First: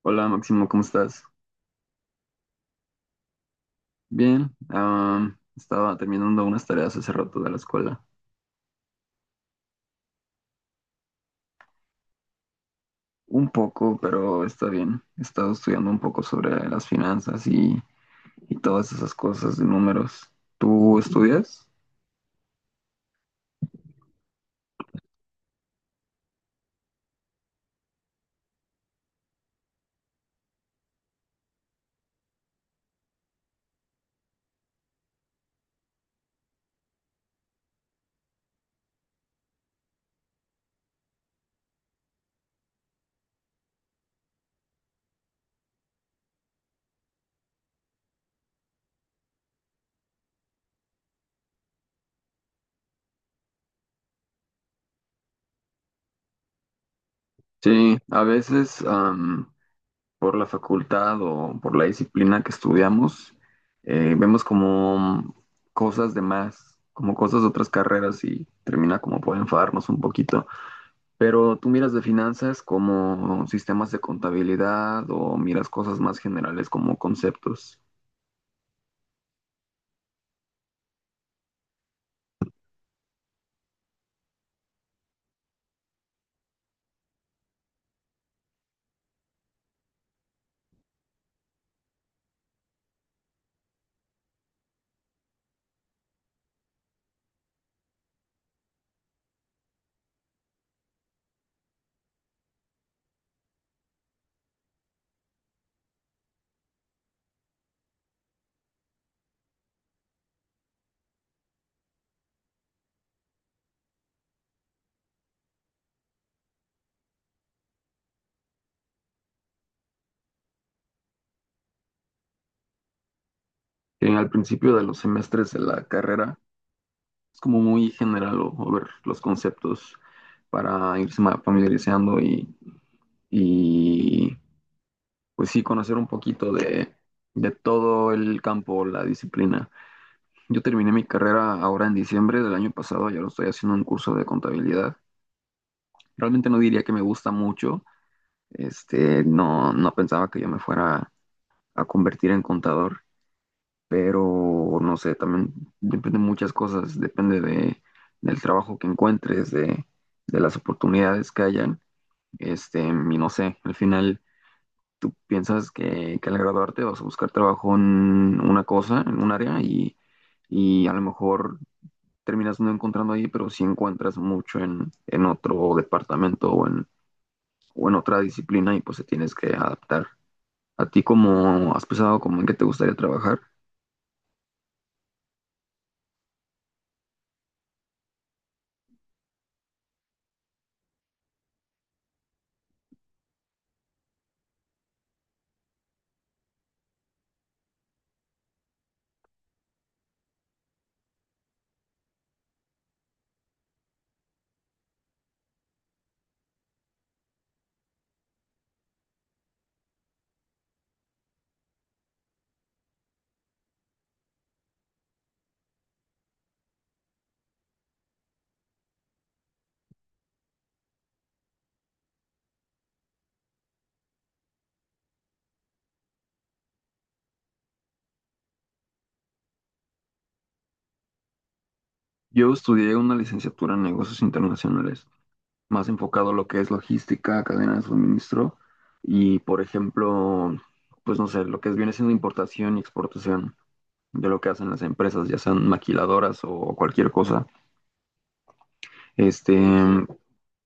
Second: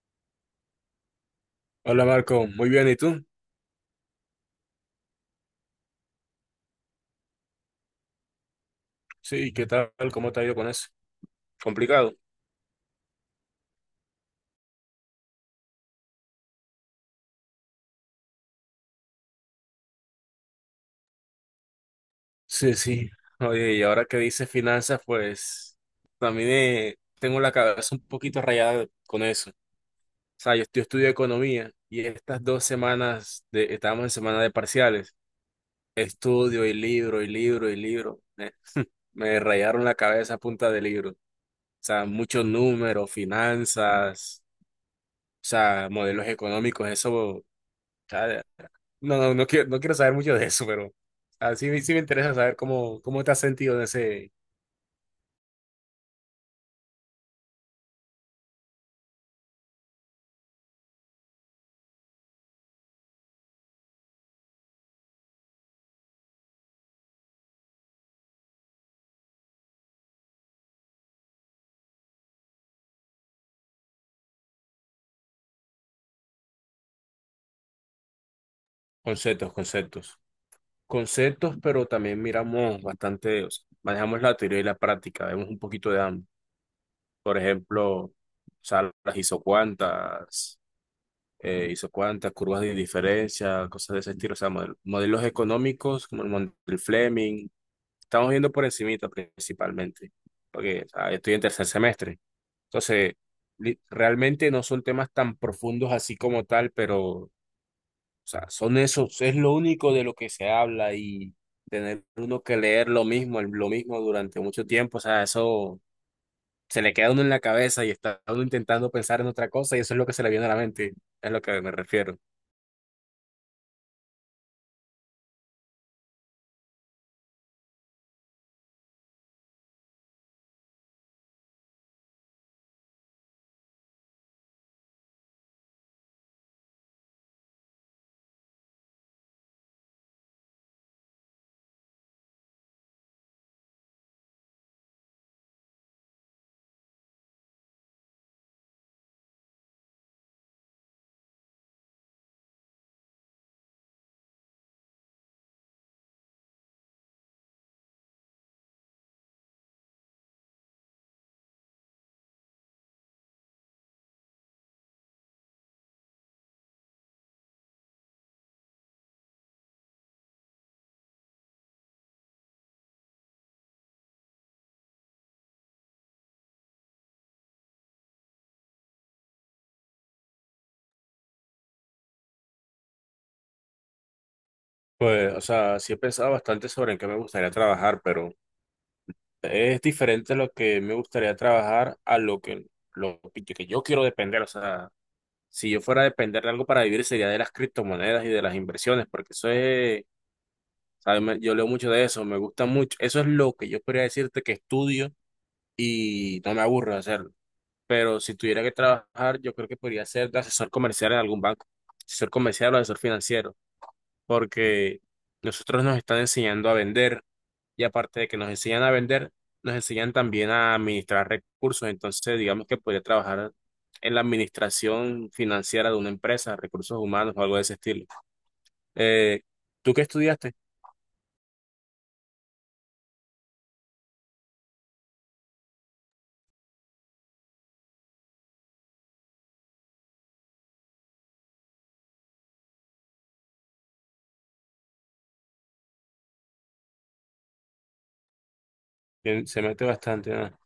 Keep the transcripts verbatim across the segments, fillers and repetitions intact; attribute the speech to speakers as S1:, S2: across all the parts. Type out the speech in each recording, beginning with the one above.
S1: Hola Máximo, ¿cómo estás?
S2: Hola Marco, muy bien, ¿y tú?
S1: Bien, am, estaba terminando unas tareas hace rato de la escuela.
S2: Sí, ¿qué tal? ¿Cómo te ha ido con eso? Complicado.
S1: Un poco, pero está bien. He estado estudiando un poco sobre las finanzas y, y todas esas cosas de números. ¿Tú estudias?
S2: Sí, sí. Oye, y ahora que dices finanzas, pues también eh, tengo la cabeza un poquito rayada con eso. O sea, yo, yo estudio economía y estas dos semanas, de, estábamos en semana de parciales, estudio y libro y libro y libro. Eh, me rayaron la cabeza a punta de libro. O sea, muchos números, finanzas, o sea, modelos económicos, eso, o sea, no, no, no quiero, no quiero saber mucho de eso, pero así sí me- sí me interesa saber cómo, cómo te has sentido en ese.
S1: Sí, a veces am, por la facultad o por la disciplina que estudiamos, eh, vemos como cosas de más, como cosas de otras carreras y termina como por enfadarnos un poquito. Pero tú miras de finanzas como sistemas de contabilidad o miras cosas más generales como conceptos.
S2: Conceptos, conceptos. Conceptos, pero también miramos bastante, o sea, manejamos la teoría y la práctica, vemos un poquito de ambos. Por ejemplo, o sea, las isocuantas, eh, isocuantas, curvas de indiferencia, cosas de ese estilo, o sea, model- modelos económicos como el mon- el Fleming. Estamos viendo por encimita principalmente, porque, o sea, estoy en tercer semestre. Entonces, li- realmente no son temas tan profundos así como tal, pero, o sea, son esos, es lo único de lo que se habla, y tener uno que leer lo mismo, el- lo mismo durante mucho tiempo, o sea, eso se le queda a uno en la cabeza y está uno intentando pensar en otra cosa y eso es lo que se le viene a la mente, es lo que me refiero.
S1: En al principio de los semestres de la carrera es como muy general o, o ver los conceptos para irse ma- familiarizando y, y, pues sí conocer un poquito de, de todo el campo, la disciplina. Yo terminé mi carrera ahora en diciembre del año pasado, ya lo estoy haciendo un curso de contabilidad. Realmente no diría que me gusta mucho. Este, no, no pensaba que yo me fuera a convertir en contador, pero no sé, también depende de muchas cosas, depende de, del trabajo que encuentres, de, de las oportunidades que hayan. Este, y no sé, al final tú piensas que, que al graduarte vas a buscar trabajo en una cosa, en un área, y, y a lo mejor terminas no encontrando ahí, pero sí encuentras mucho en, en otro departamento o en, o en otra disciplina y pues te tienes que adaptar. ¿A ti cómo has pensado como en qué te gustaría trabajar?
S2: Pues, o sea, sí he pensado bastante sobre en qué me gustaría trabajar, pero es diferente lo que me gustaría trabajar a lo que, lo que yo quiero depender, o sea. Si yo fuera a depender de algo para vivir sería de las criptomonedas y de las inversiones, porque eso es, ¿sabes? Me- Yo leo mucho de eso, me gusta mucho. Eso es lo que yo podría decirte que estudio y no me aburro de hacerlo. Pero si tuviera que trabajar, yo creo que podría ser de asesor comercial en algún banco, asesor comercial o asesor financiero, porque nosotros nos están enseñando a vender, y aparte de que nos enseñan a vender, nos enseñan también a administrar recursos. Entonces, digamos que podría trabajar en la administración financiera de una empresa, recursos humanos o algo de ese estilo. Eh, ¿Tú qué estudiaste?
S1: Yo estudié una licenciatura en negocios internacionales, más enfocado a lo que es logística, cadena de suministro y, por ejemplo, pues no sé, lo que es, viene siendo importación y exportación de lo que hacen las empresas, ya sean maquiladoras o cualquier cosa.
S2: Que
S1: Este,
S2: se mete bastante, ¿no?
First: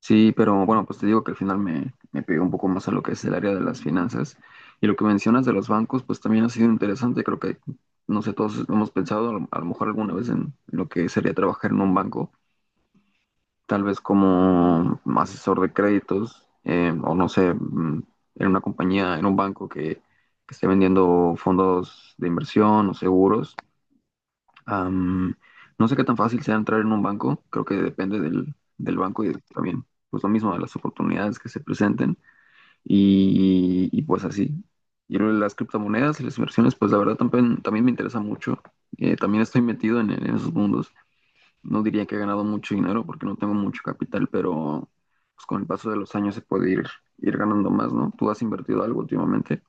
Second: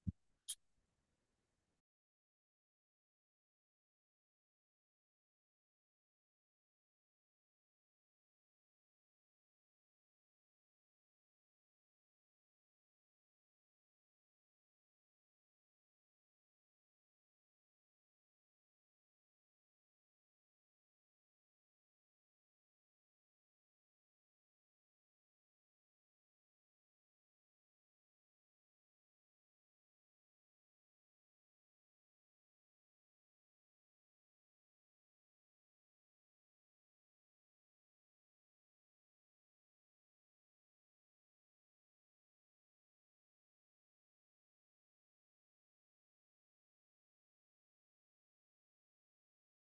S1: Sí, pero bueno, pues te digo que al final me, me pegué un poco más a lo que es el área de las finanzas. Y lo que mencionas de los bancos, pues también ha sido interesante. Creo que, no sé, todos hemos pensado a lo, a lo mejor alguna vez en lo que sería trabajar en un banco, tal vez como asesor de créditos, eh, o no sé, mm, en una compañía, en un banco que, que esté vendiendo fondos de inversión o seguros. Am, no sé qué tan fácil sea entrar en un banco, creo que depende del, del banco y también, pues lo mismo, de las oportunidades que se presenten y, y, pues así. Y lo de las criptomonedas y las inversiones, pues la verdad también, también me interesa mucho. Eh, también estoy metido en, en esos mundos. No diría que he ganado mucho dinero porque no tengo mucho capital, pero pues con el paso de los años se puede ir, ir ganando más, ¿no? ¿Tú has invertido algo últimamente?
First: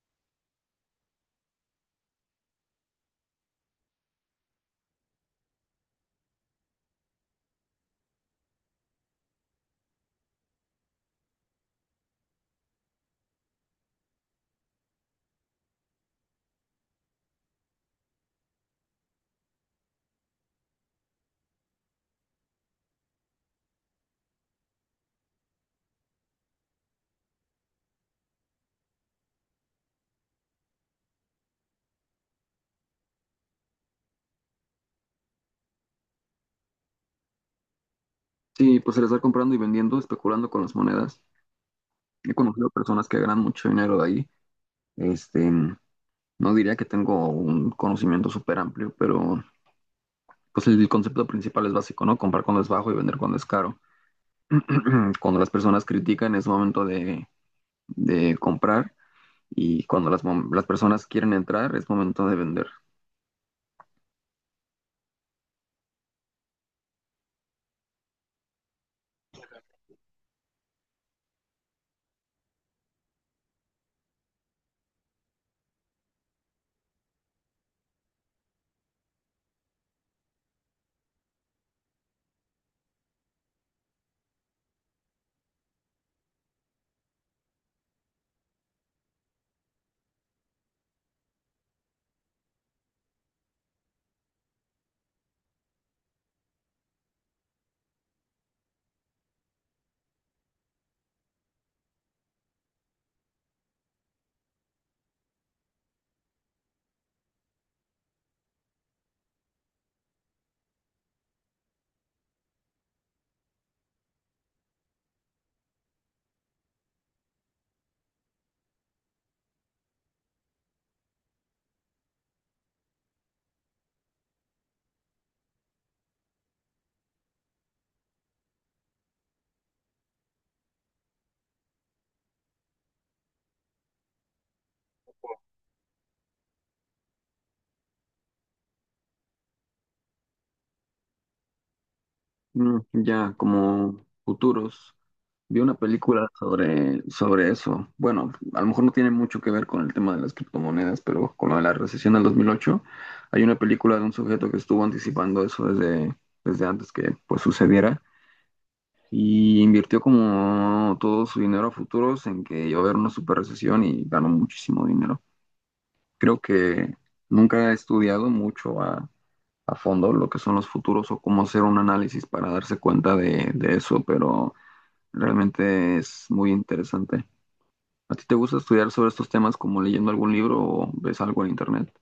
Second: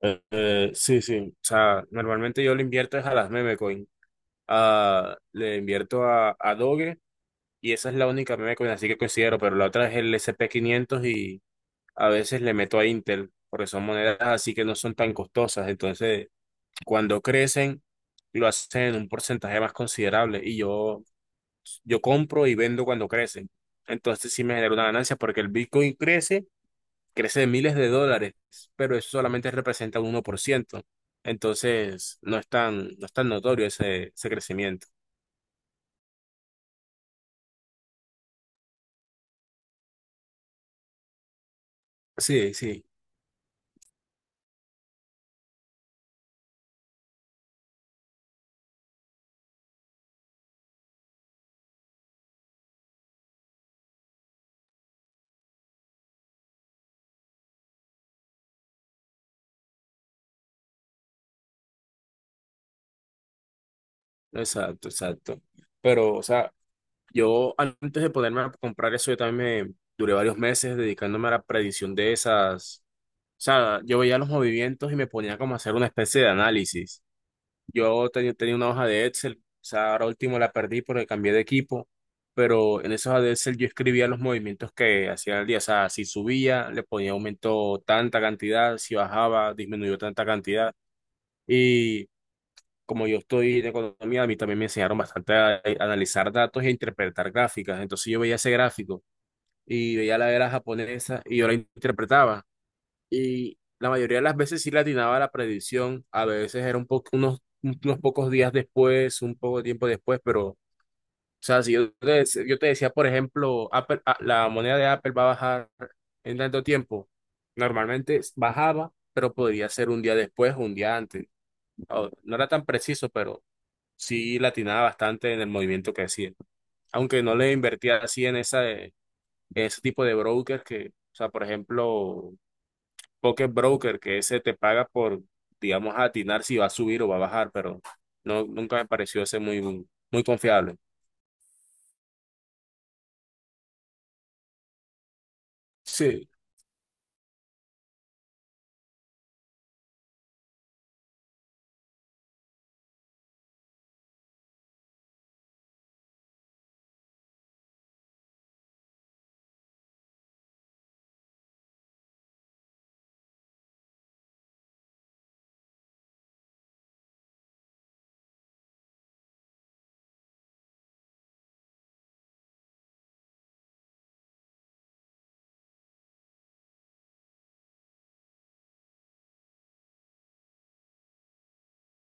S2: Eh, eh, sí, sí. O sea, normalmente yo le invierto es a las meme coin. Ah, le invierto a, a Doge, y esa es la única meme coin, así que considero, pero la otra es el S and P quinientos, y a veces le meto a Intel porque son monedas así que no son tan costosas. Entonces, cuando crecen, lo hacen en un porcentaje más considerable y yo, yo compro y vendo cuando crecen. Entonces sí me genera una ganancia porque el Bitcoin crece, crece de miles de dólares, pero eso solamente representa un uno por ciento. Entonces no es tan, no es tan notorio ese, ese crecimiento.
S1: Sí, pues el estar comprando y vendiendo, especulando con las monedas. He
S2: Sí,
S1: conocido
S2: sí,
S1: personas que ganan mucho dinero de ahí. Este, no diría que tengo un conocimiento súper amplio, pero pues el concepto principal es básico, ¿no? Comprar cuando es bajo y vender cuando es caro. Cuando las personas critican es momento de, de comprar y cuando las, mom- las personas quieren entrar es momento de vender.
S2: exacto, exacto. Pero, o sea, yo antes de ponerme a comprar eso, yo también me duré varios meses dedicándome a la predicción de esas. O sea, yo veía los movimientos y me ponía como a hacer una especie de análisis. Yo tenía, tenía una hoja de Excel, o sea, ahora último la perdí porque cambié de equipo, pero en esa hoja de Excel yo escribía los movimientos que hacía el día. O sea, si subía, le ponía aumento tanta cantidad, si bajaba, disminuyó tanta cantidad. Y como yo estoy en economía, a mí también me enseñaron bastante a, a analizar datos e interpretar gráficas. Entonces yo veía ese gráfico y veía la era japonesa y yo la interpretaba. Y la mayoría de las veces sí le atinaba a la predicción, a veces era un po- unos, unos pocos días después, un poco de tiempo después, pero, o sea, si yo te, dec- yo te decía, por ejemplo, Apple- a- la moneda de Apple va a bajar en tanto tiempo, normalmente bajaba, pero podría ser un día después o un día antes. O- No era tan preciso, pero sí le atinaba bastante en el movimiento que hacía. Aunque no le invertía así en, esa, en ese tipo de brokers que, o sea, por ejemplo, Pocket Broker, que ese te paga por, digamos, atinar si va a subir o va a bajar, pero no, nunca me pareció ese muy, muy confiable.
S1: Mm, Ya como futuros. Vi una
S2: Sí.
S1: película sobre, sobre eso. Bueno, a lo mejor no tiene mucho que ver con el tema de las criptomonedas, pero con lo de la recesión del dos mil ocho, hay una película de un sujeto que estuvo anticipando eso desde, desde antes que pues sucediera y invirtió como todo su dinero a futuros en que iba a haber una super recesión y ganó muchísimo dinero. Creo que nunca he estudiado mucho a, a fondo lo que son los futuros o cómo hacer un análisis para darse cuenta de, de eso, pero realmente es muy interesante. ¿A ti te gusta estudiar sobre estos temas como leyendo algún libro o ves algo en internet?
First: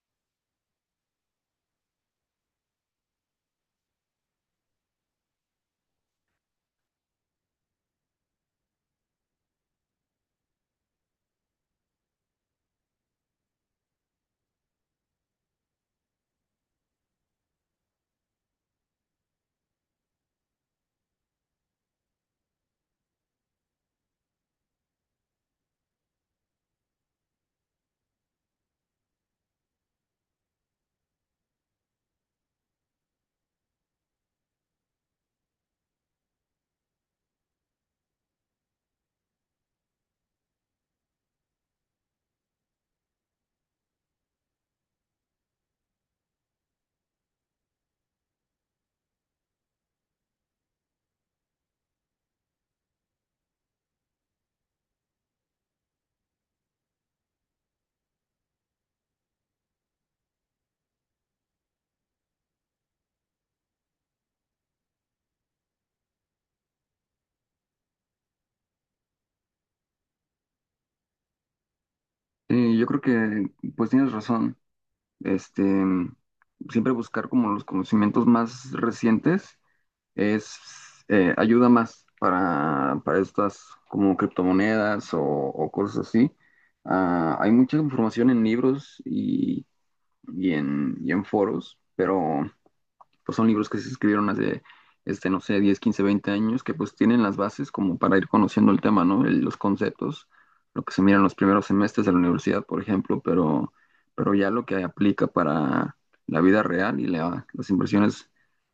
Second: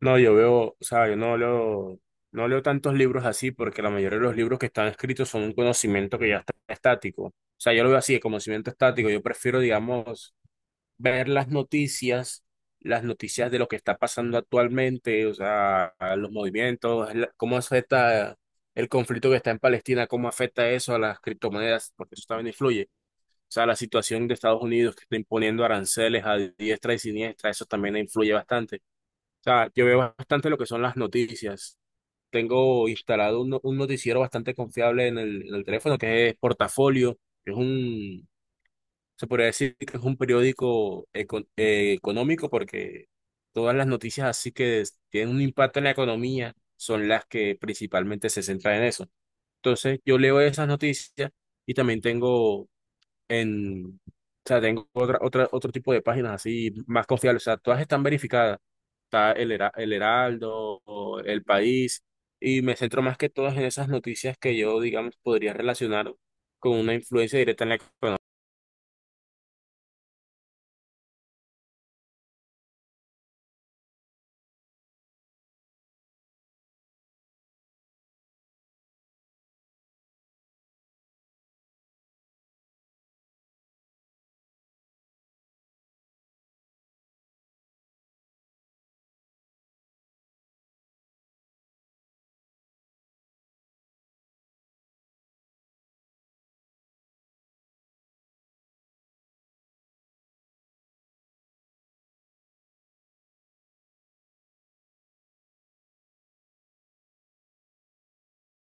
S2: No, yo veo, o sea, yo no leo, no leo tantos libros así porque la mayoría de los libros que están escritos son un conocimiento que ya está estático. O sea, yo lo veo así, el conocimiento estático. Yo prefiero, digamos, ver las noticias, las noticias de lo que está pasando actualmente, o sea, a los movimientos, la- cómo afecta el conflicto que está en Palestina, cómo afecta eso a las criptomonedas, porque eso también influye. O sea, la situación de Estados Unidos que está imponiendo aranceles a diestra y siniestra, eso también influye bastante. O sea, yo veo bastante lo que son las noticias. Tengo instalado un, no- un noticiero bastante confiable en el, en el teléfono, que es Portafolio, que es un, se podría decir que es un periódico eco- eh, económico, porque todas las noticias así que es- tienen un impacto en la economía son las que principalmente se centran en eso. Entonces yo leo esas noticias y también tengo en, o sea, tengo otra, otra, otro tipo de páginas así más confiables. O sea, todas están verificadas. Está el, Hera- el Heraldo, o El País, y me centro más que todas en esas noticias que yo, digamos, podría relacionar con una influencia directa en la economía.
S1: Eh, yo creo que pues tienes razón. Este, Siempre buscar como los conocimientos más recientes es eh, ayuda más para, para estas como criptomonedas o, o cosas así. Ah, hay mucha información en libros y, y en, y en foros, pero pues son libros que se escribieron hace, este, no sé, diez quince veinte años, que pues tienen las bases como para ir conociendo el tema, ¿no? El- los conceptos, lo que se mira en los primeros semestres de la universidad, por ejemplo, pero, pero ya lo que aplica para la vida real y la- las inversiones,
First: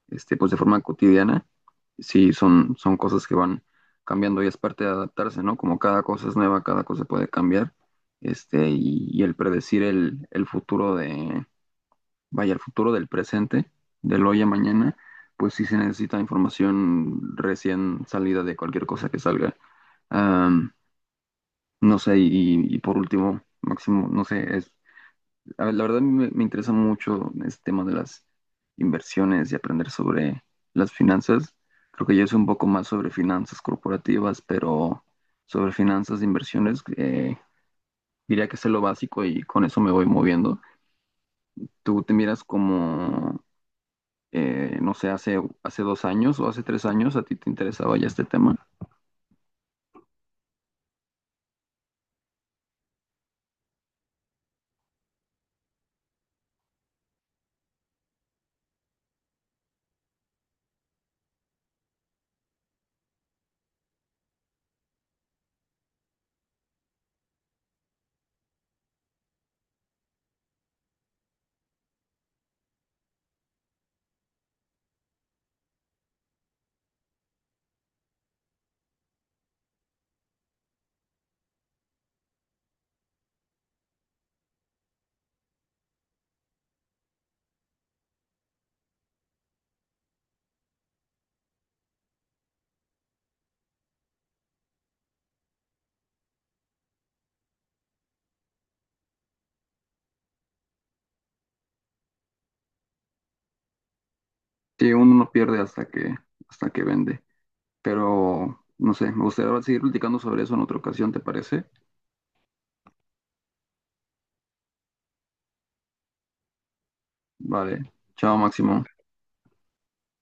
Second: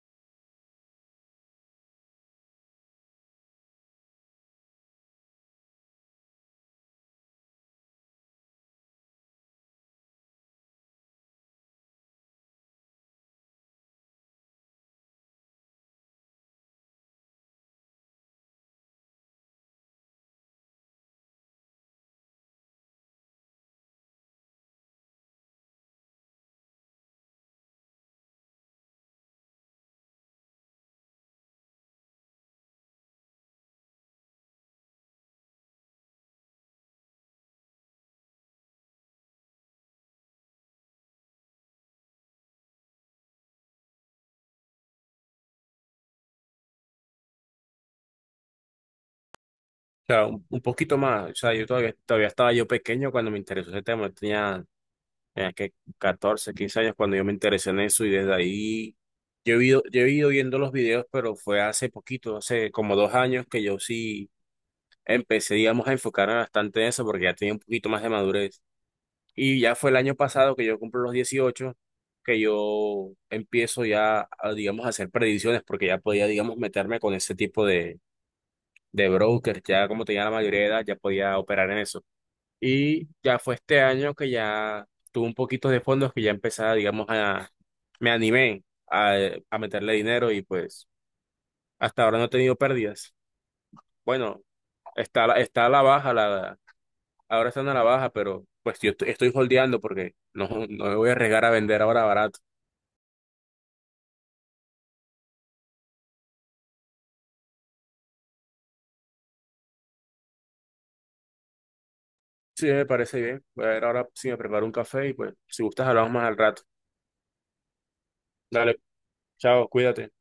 S1: este, pues de forma cotidiana, sí son, son cosas que van cambiando y es parte de adaptarse, ¿no? Como cada cosa es nueva, cada cosa puede cambiar, este, y, y el predecir el, el futuro de vaya, el futuro del presente, del hoy a mañana, pues sí se necesita información recién salida de cualquier cosa que salga. Am, no sé, y, y por último, Máximo, no sé, es, a ver, la verdad me, me interesa mucho este tema de las inversiones y aprender sobre las finanzas. Creo que yo sé un poco más sobre finanzas corporativas, pero sobre finanzas de inversiones, eh, diría que sé lo básico y con eso me voy moviendo. ¿Tú te miras como eh, no sé, hace, hace dos años o hace tres años a ti te interesaba ya este tema?
S2: Sea, un, un poquito más. O sea, yo todavía, todavía estaba yo pequeño cuando me interesó ese tema. Yo tenía, tenía que catorce, quince años cuando yo me interesé en eso y desde ahí yo he ido, yo he ido viendo los videos, pero fue hace poquito, hace como dos años, que yo sí empecé, digamos, a enfocarme bastante en eso porque ya tenía un poquito más de madurez. Y ya fue el año pasado que yo cumplo los dieciocho, que yo empiezo ya, a, digamos, a hacer predicciones porque ya podía, digamos, meterme con ese tipo de de broker, ya como tenía la mayoría de edad, ya podía operar en eso. Y ya fue este año que ya tuve un poquito de fondos, que ya empezaba, digamos, a, me animé a, a meterle dinero, y pues hasta ahora no he tenido pérdidas. Bueno, está, a la- está a la baja, la, ahora están a la baja, pero pues yo estoy, estoy holdeando porque no, no me voy a arriesgar a vender ahora barato.
S1: Sí, uno no pierde hasta que, hasta que vende. Pero, no sé, me gustaría seguir platicando sobre eso en otra ocasión, ¿te parece?
S2: Sí, me parece bien. Voy a ver ahora si me preparo un café y pues si gustas hablamos más al rato.
S1: Vale, chao,
S2: Dale,
S1: Máximo.
S2: chao, cuídate.